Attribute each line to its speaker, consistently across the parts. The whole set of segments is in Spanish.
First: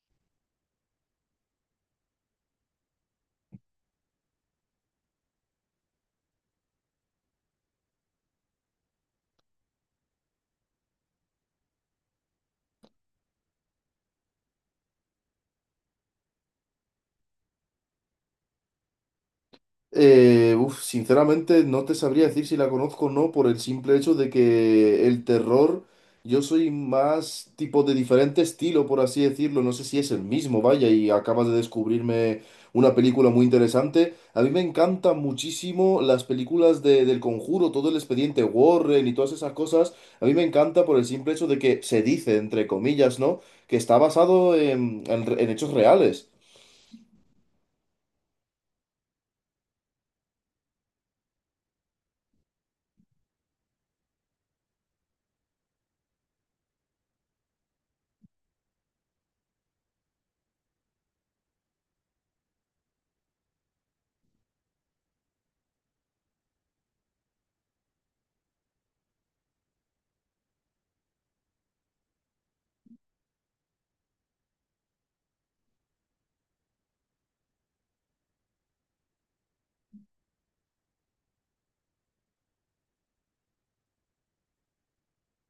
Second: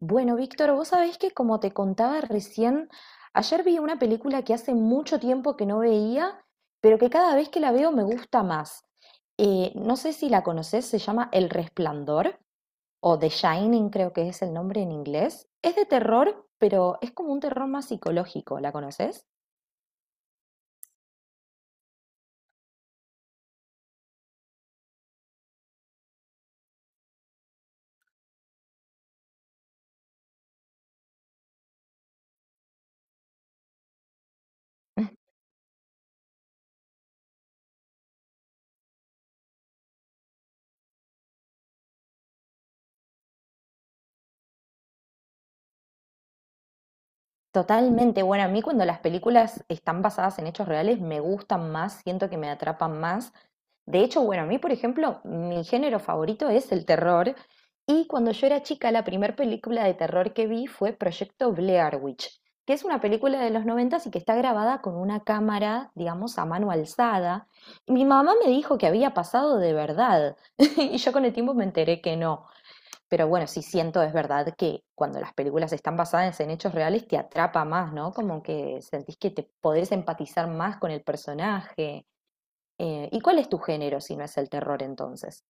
Speaker 1: Bueno, Víctor, vos sabés que como te contaba recién, ayer vi una película que hace mucho tiempo que no veía, pero que cada vez que la veo me gusta más. No sé si la conocés, se llama El Resplandor o The Shining, creo que es el nombre en inglés. Es de terror, pero es como un terror más psicológico, ¿la conoces?
Speaker 2: Sinceramente no te sabría decir si la conozco o no por el simple hecho de que el terror, yo soy más tipo de diferente estilo, por así decirlo. No sé si es el mismo, vaya, y acabas de descubrirme una película muy interesante. A mí me encantan muchísimo las películas del Conjuro, todo el expediente Warren y todas esas cosas. A mí me encanta por el simple hecho de que se dice, entre comillas, ¿no? Que está basado en hechos reales.
Speaker 1: Totalmente. Bueno, a mí cuando las películas están basadas en hechos reales me gustan más, siento que me atrapan más. De hecho, bueno, a mí, por ejemplo, mi género favorito es el terror. Y cuando yo era chica, la primera película de terror que vi fue Proyecto Blair Witch, que es una película de los 90 y que está grabada con una cámara, digamos, a mano alzada. Mi mamá me dijo que había pasado de verdad y yo con el tiempo me enteré que no. Pero bueno, sí siento, es verdad, que cuando las películas están basadas en hechos reales te atrapa más, ¿no? Como que sentís que te podés empatizar más con el personaje. ¿Y cuál es tu género si no es el terror entonces?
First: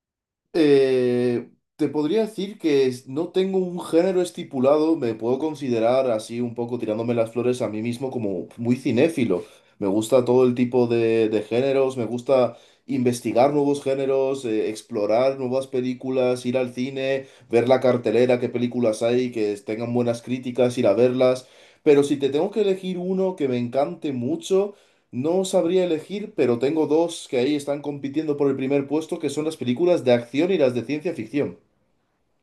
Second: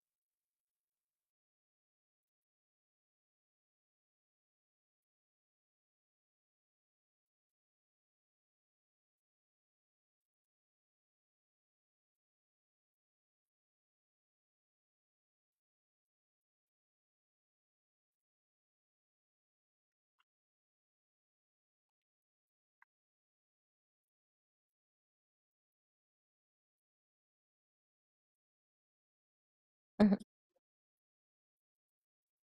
Speaker 2: Eh, te podría decir que no tengo un género estipulado, me puedo considerar así un poco tirándome las flores a mí mismo como muy cinéfilo. Me gusta todo el tipo de géneros, me gusta investigar nuevos géneros, explorar nuevas películas, ir al cine, ver la cartelera, qué películas hay, que tengan buenas críticas, ir a verlas. Pero si te tengo que elegir uno que me encante mucho, no sabría elegir, pero tengo dos que ahí están compitiendo por el primer puesto, que son las películas de
Speaker 1: Ujú.
Speaker 2: acción y las de ciencia ficción.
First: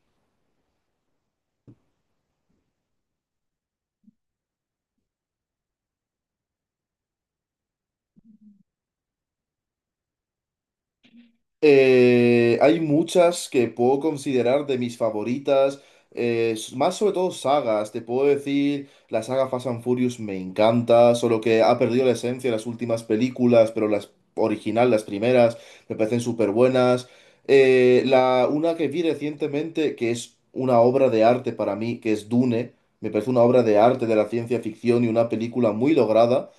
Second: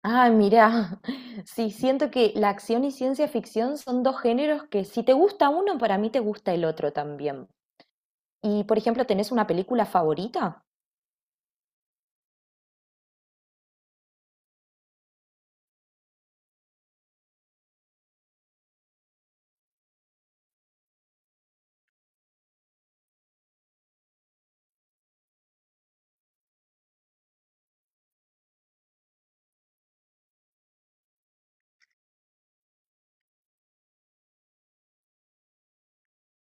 Speaker 1: Ah, mira, sí, siento que la acción y ciencia ficción son dos géneros que si te gusta uno, para mí te gusta el otro también. Y, por ejemplo, ¿tenés una película favorita?
Speaker 2: Hay muchas que puedo considerar de mis favoritas, más sobre todo sagas. Te puedo decir, la saga Fast and Furious me encanta, solo que ha perdido la esencia de las últimas películas, pero las originales, las primeras, me parecen súper buenas. Una que vi recientemente, que es una obra de arte para mí, que es Dune, me parece una obra de arte de la ciencia ficción y una película muy lograda.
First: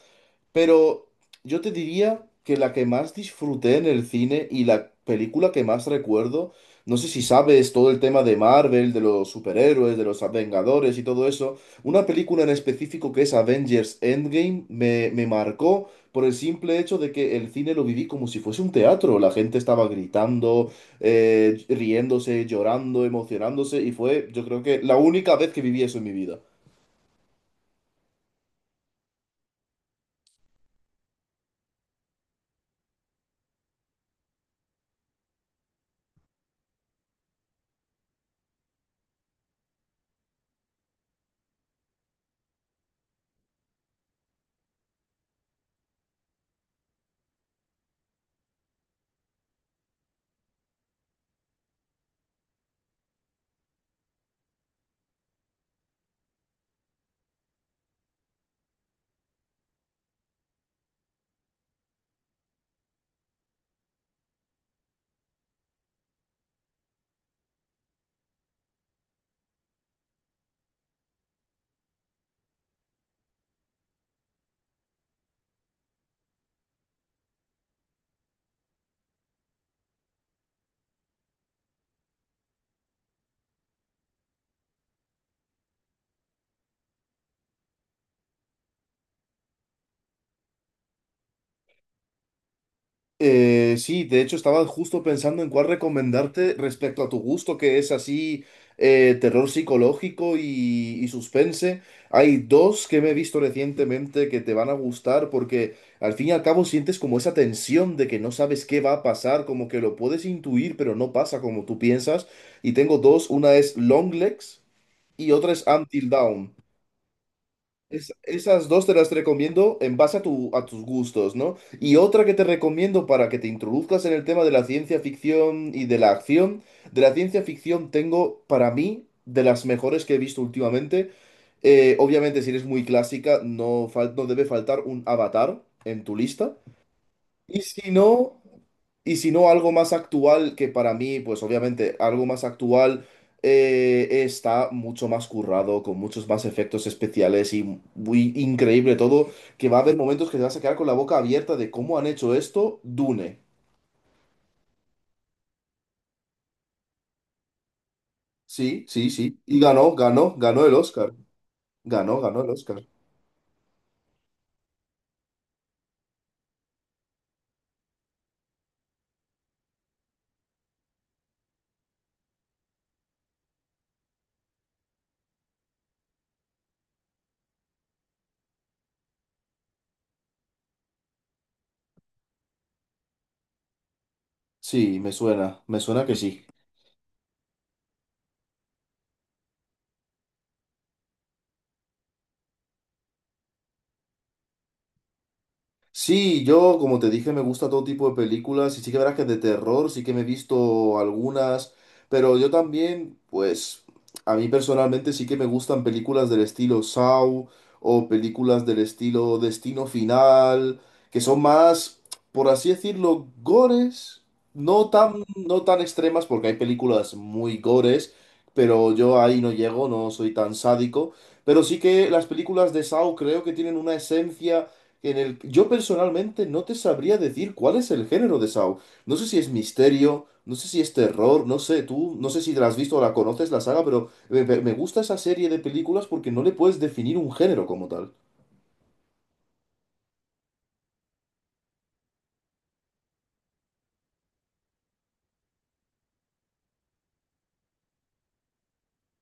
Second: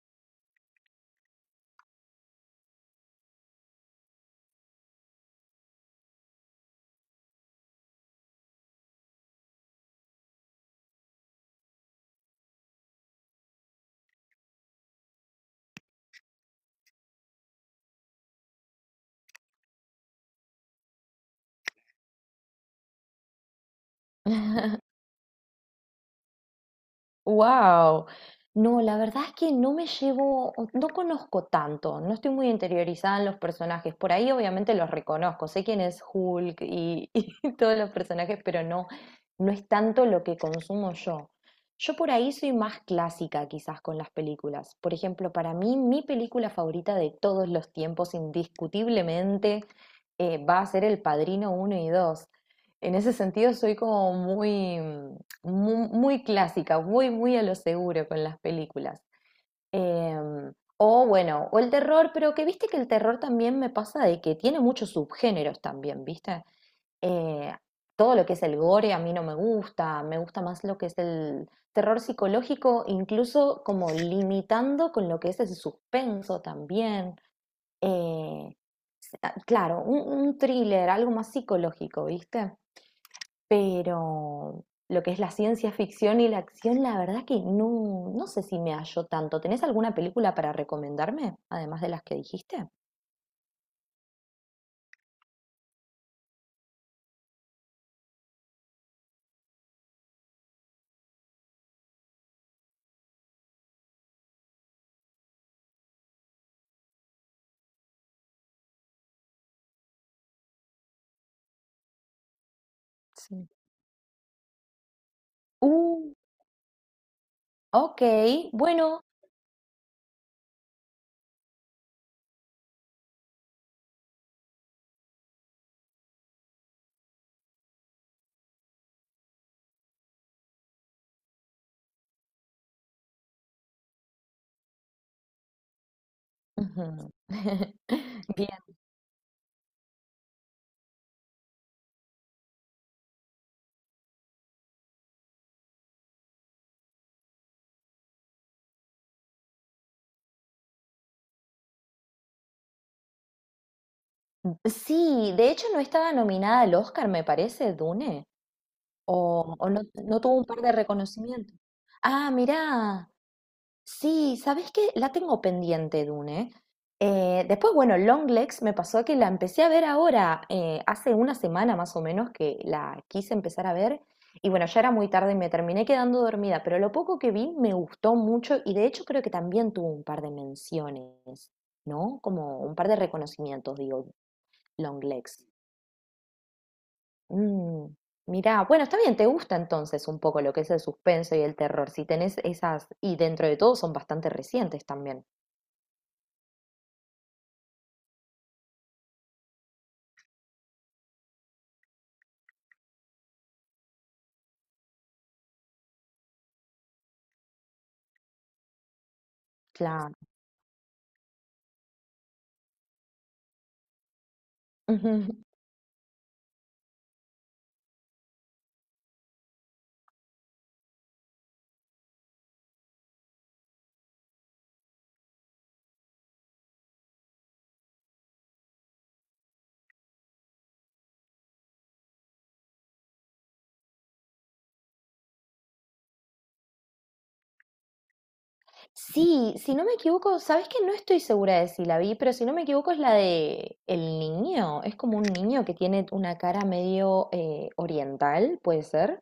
Speaker 2: Pero yo te diría que la que más disfruté en el cine y la película que más recuerdo, no sé si sabes todo el tema de Marvel, de los superhéroes, de los Vengadores y todo eso, una película en específico que es Avengers Endgame me marcó por el simple hecho de que el cine lo viví como si fuese un teatro. La gente estaba gritando, riéndose, llorando, emocionándose y fue, yo creo que la única vez que viví eso en mi vida.
Speaker 1: Wow. No, la verdad es que no me llevo, no conozco tanto, no estoy muy interiorizada en los personajes. Por ahí obviamente los reconozco, sé quién es Hulk y, y todos los personajes, pero no, no es tanto lo que consumo yo. Yo por ahí soy más clásica quizás con las películas. Por ejemplo, para mí mi película favorita de todos los tiempos, indiscutiblemente, va a ser El Padrino uno y 2. En ese sentido soy como muy, clásica, muy, muy a lo seguro con las películas. Em, o bueno, o el terror, pero que viste que el terror también me pasa de que tiene muchos subgéneros también, ¿viste? Eh, Todo lo que es el gore a mí no me gusta, me gusta más lo que es el terror psicológico, incluso como limitando con lo que es el suspenso también. Eh, ah, claro, un thriller, algo más psicológico, ¿viste? Pero lo que es la ciencia ficción y la acción, la verdad que no, no sé si me hallo tanto. ¿Tenés alguna película para recomendarme, además de las que dijiste?
Speaker 2: Sí, de hecho estaba justo pensando en cuál recomendarte respecto a tu gusto, que es así terror psicológico y suspense. Hay dos que me he visto recientemente que te van a gustar porque al fin y al cabo sientes como esa tensión de que no sabes qué va a pasar, como que lo puedes intuir, pero no pasa como tú piensas. Y tengo dos,
Speaker 1: Sí.
Speaker 2: una es Long Legs y otra es Until
Speaker 1: Uh,
Speaker 2: Dawn.
Speaker 1: ok,
Speaker 2: Esas dos te
Speaker 1: bueno.
Speaker 2: las recomiendo en base a tus gustos, ¿no? Y otra que te recomiendo para que te introduzcas en el tema de la ciencia ficción y de la acción. De la ciencia ficción tengo, para mí, de las mejores que he visto últimamente. Obviamente, si eres muy clásica, no, no debe faltar un Avatar en tu lista.
Speaker 1: Ujú.
Speaker 2: Y si no,
Speaker 1: Bien.
Speaker 2: algo más actual, que para mí, pues obviamente, algo más actual está mucho más currado, con muchos más efectos especiales y muy increíble todo, que va a haber momentos que te vas a quedar con la boca abierta de cómo han hecho esto, Dune.
Speaker 1: Sí, de hecho no estaba nominada al Oscar, me parece, Dune.
Speaker 2: Sí, sí, sí.
Speaker 1: O,
Speaker 2: Y
Speaker 1: o no,
Speaker 2: ganó,
Speaker 1: no tuvo un par
Speaker 2: ganó
Speaker 1: de
Speaker 2: el Oscar.
Speaker 1: reconocimientos.
Speaker 2: Ganó,
Speaker 1: Ah,
Speaker 2: ganó el Oscar.
Speaker 1: mirá. Sí, ¿sabés qué? La tengo pendiente, Dune. Después, bueno, Longlegs me pasó que la empecé a ver ahora, hace una semana más o menos que la quise empezar a ver. Y bueno, ya era muy tarde y me terminé quedando dormida, pero lo poco que vi me gustó mucho y de hecho creo que también tuvo un par de menciones, ¿no? Como un par de reconocimientos, digo,
Speaker 2: Sí,
Speaker 1: Longlegs.
Speaker 2: me suena que sí.
Speaker 1: Mm, Mirá, bueno, está bien, te gusta entonces un poco lo que es el suspenso y el terror, si tenés esas, y dentro de todo son bastante recientes también.
Speaker 2: Sí, yo, como te dije, me gusta todo tipo de películas y sí que verás que de terror sí que me he visto algunas, pero yo también, pues, a mí personalmente sí que me gustan películas del estilo Saw o películas del estilo Destino
Speaker 1: Claro.
Speaker 2: Final, que son más, por así decirlo, gores,
Speaker 1: Ujú.
Speaker 2: no tan extremas, porque hay películas muy gores, pero yo ahí no llego, no soy tan sádico, pero sí que las películas de Saw creo que tienen una esencia en el, yo personalmente no te sabría decir cuál es el género de Saw. No sé si es misterio, no sé si es terror, no sé, tú, no sé si la has visto o la conoces la saga, pero me gusta esa serie de películas porque no le puedes definir un género como tal.
Speaker 1: Sí, si no me equivoco, sabes que no estoy segura de si la vi, pero si no me equivoco es la de el niño. Es como un niño que tiene una cara medio oriental, puede ser,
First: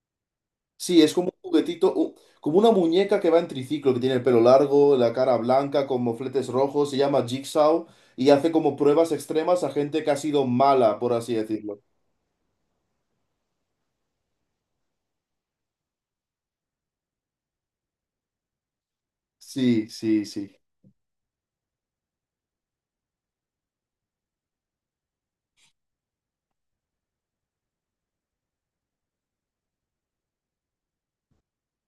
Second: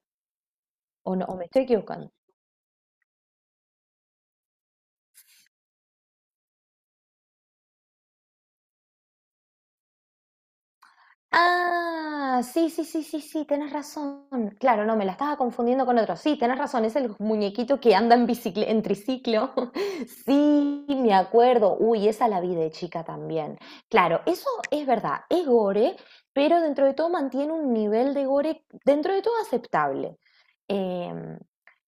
Speaker 2: Sí, es
Speaker 1: o no,
Speaker 2: como
Speaker 1: o me
Speaker 2: un
Speaker 1: estoy
Speaker 2: juguetito,
Speaker 1: equivocando.
Speaker 2: como una muñeca que va en triciclo, que tiene el pelo largo, la cara blanca, con mofletes rojos, se llama Jigsaw y hace como pruebas extremas a gente que ha sido mala, por así decirlo.
Speaker 1: Ah, sí, sí, sí, sí, sí, tienes razón. Claro, no, me la estaba confundiendo con otro. Sí, tienes razón, es el muñequito que anda en en triciclo.
Speaker 2: Sí, sí, sí.
Speaker 1: Sí, me acuerdo. Uy, esa la vi de chica también. Claro, eso es verdad, es gore, pero dentro de todo mantiene un nivel de gore dentro de todo aceptable. Em,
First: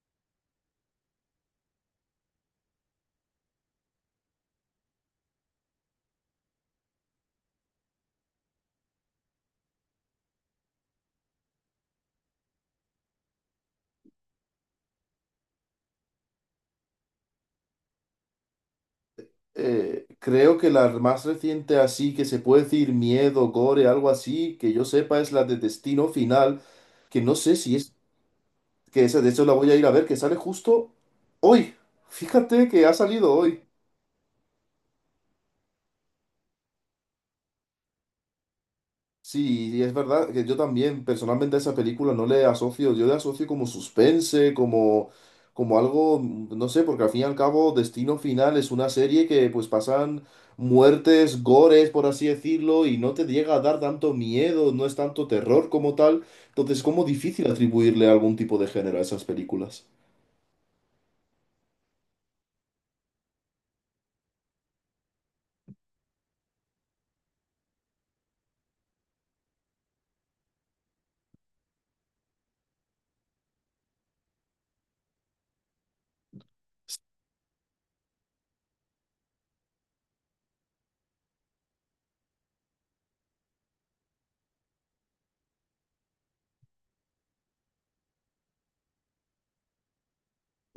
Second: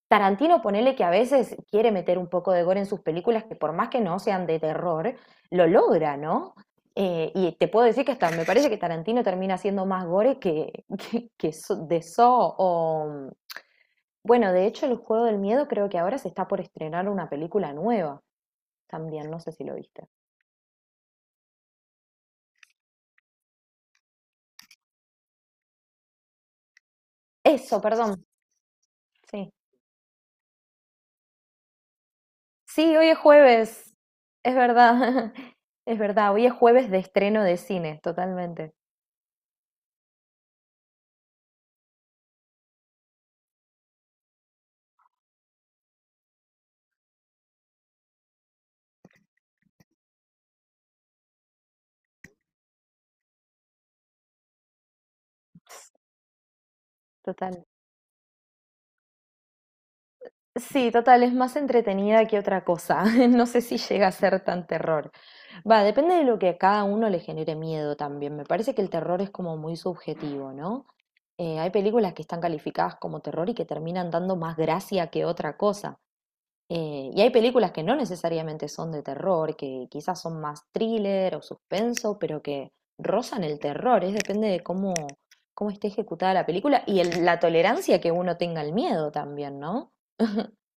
Speaker 1: Tarantino, ponele que a veces quiere meter un poco de gore en sus películas, que por más que no sean de terror, lo logra, ¿no? Y te puedo decir que hasta me parece que Tarantino termina siendo más gore que, de So o... Bueno, de hecho, el Juego del Miedo creo que ahora se está por estrenar una película nueva también, no sé si lo
Speaker 2: eh,
Speaker 1: viste.
Speaker 2: creo que la más reciente así, que se puede decir miedo, gore, algo así, que yo sepa es la de Destino Final, que no sé si
Speaker 1: Eso,
Speaker 2: es,
Speaker 1: perdón.
Speaker 2: que esa de hecho
Speaker 1: Sí.
Speaker 2: la voy a ir a ver, que sale justo hoy. Fíjate que ha
Speaker 1: Sí, hoy es
Speaker 2: salido hoy.
Speaker 1: jueves. Es verdad. Es verdad, hoy es jueves de estreno de cine, totalmente.
Speaker 2: Sí, y es verdad que yo también personalmente a esa película no le asocio, yo le asocio como suspense, como, como algo, no sé, porque al fin y al cabo Destino Final es una serie que pues pasan muertes, gores, por así decirlo, y no te llega a dar tanto miedo, no es tanto terror como tal, entonces es como difícil
Speaker 1: Total.
Speaker 2: atribuirle algún tipo de género a esas películas.
Speaker 1: Sí, total, es más entretenida que otra cosa. No sé si llega a ser tan terror. Va, depende de lo que a cada uno le genere miedo también. Me parece que el terror es como muy subjetivo, ¿no? Hay películas que están calificadas como terror y que terminan dando más gracia que otra cosa. Y hay películas que no necesariamente son de terror, que quizás son más thriller o suspenso, pero que rozan el terror. Es depende de cómo, cómo esté ejecutada la película y la tolerancia que uno tenga al miedo también, ¿no?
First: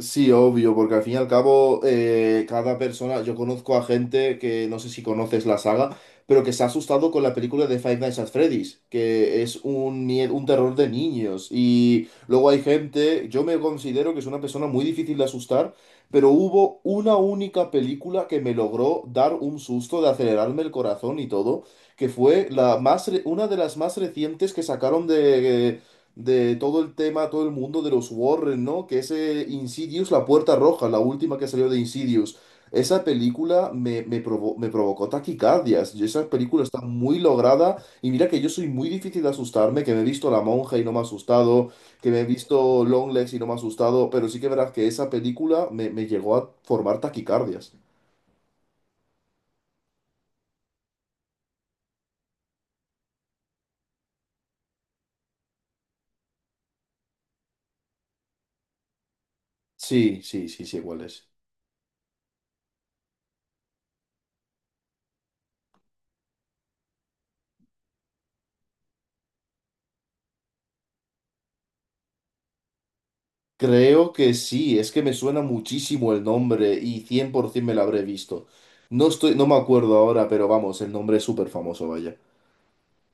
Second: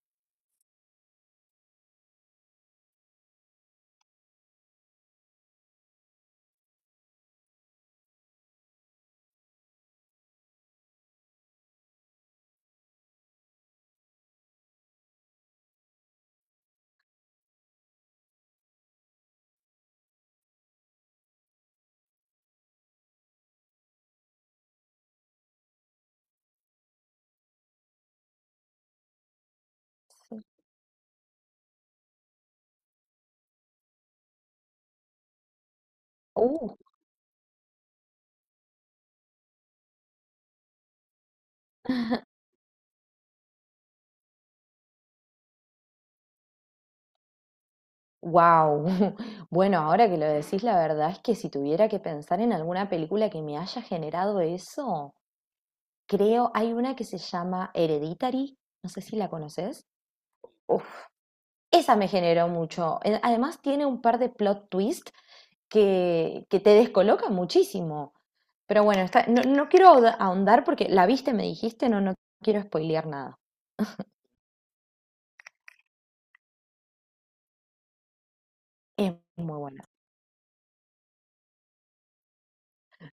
Speaker 2: Sí, obvio, porque al fin y al cabo cada persona, yo conozco a gente que no sé si conoces la saga, pero que se ha asustado con la película de Five Nights at Freddy's, que es un, un terror de niños. Y luego hay gente, yo me considero que es una persona muy difícil de asustar, pero hubo una única película que me logró dar un susto de acelerarme el corazón y todo, que fue la más, una de las más recientes que sacaron de todo el tema, todo el mundo de los Warren, ¿no? Que ese Insidious, La Puerta Roja, la última que salió de Insidious. Esa película me provocó taquicardias. Y esa película
Speaker 1: Uh,
Speaker 2: está muy lograda. Y mira que yo soy muy difícil de asustarme, que me he visto La Monja y no me ha asustado, que me he visto Longlegs y no me ha asustado. Pero sí que verás que esa película me llegó a formar taquicardias.
Speaker 1: Wow. Bueno, ahora que lo decís, la verdad es que si tuviera que pensar en alguna película que me haya generado eso, creo hay una que se llama Hereditary, no sé si la conoces.
Speaker 2: Sí, sí, sí, sí,
Speaker 1: Uf,
Speaker 2: igual es.
Speaker 1: esa me generó mucho. Además tiene un par de plot twist que te descolocan muchísimo. Pero bueno, no, no quiero ahondar porque la viste, me dijiste, no, no quiero spoilear nada.
Speaker 2: Creo que sí, es que me suena muchísimo el nombre y 100% me lo habré visto.
Speaker 1: Es
Speaker 2: No me
Speaker 1: muy buena.
Speaker 2: acuerdo ahora, pero vamos, el nombre es súper famoso, vaya.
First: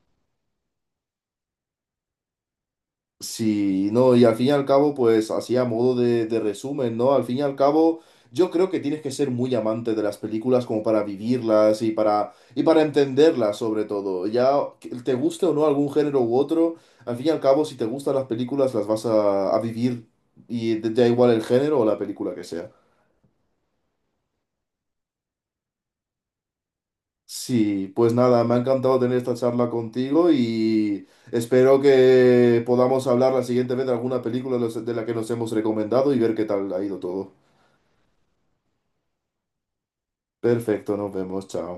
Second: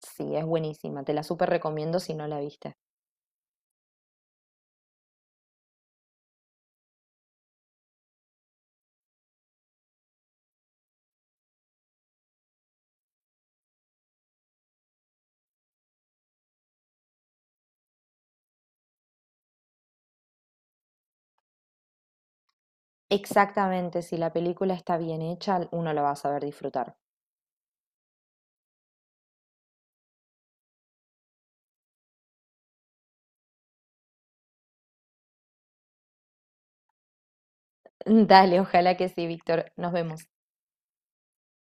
Speaker 1: Sí, es buenísima. Te la súper recomiendo si no la viste.
Speaker 2: Sí, no, y al fin y al cabo, pues así a modo de resumen, ¿no? Al fin y al cabo, yo creo que tienes que ser muy amante de las películas como para vivirlas y para entenderlas sobre todo. Ya que te guste o no algún género u otro, al fin y al cabo, si te gustan las películas, las vas a vivir y da igual el género o la película que sea.
Speaker 1: Exactamente, si la película está bien hecha, uno la va a saber disfrutar.
Speaker 2: Sí, pues nada, me ha encantado tener esta charla contigo y espero que podamos hablar la siguiente vez de alguna película de de la que nos hemos recomendado y ver qué tal ha ido todo.
Speaker 1: Dale, ojalá que sí, Víctor. Nos vemos.
Speaker 2: Perfecto, nos vemos, chao.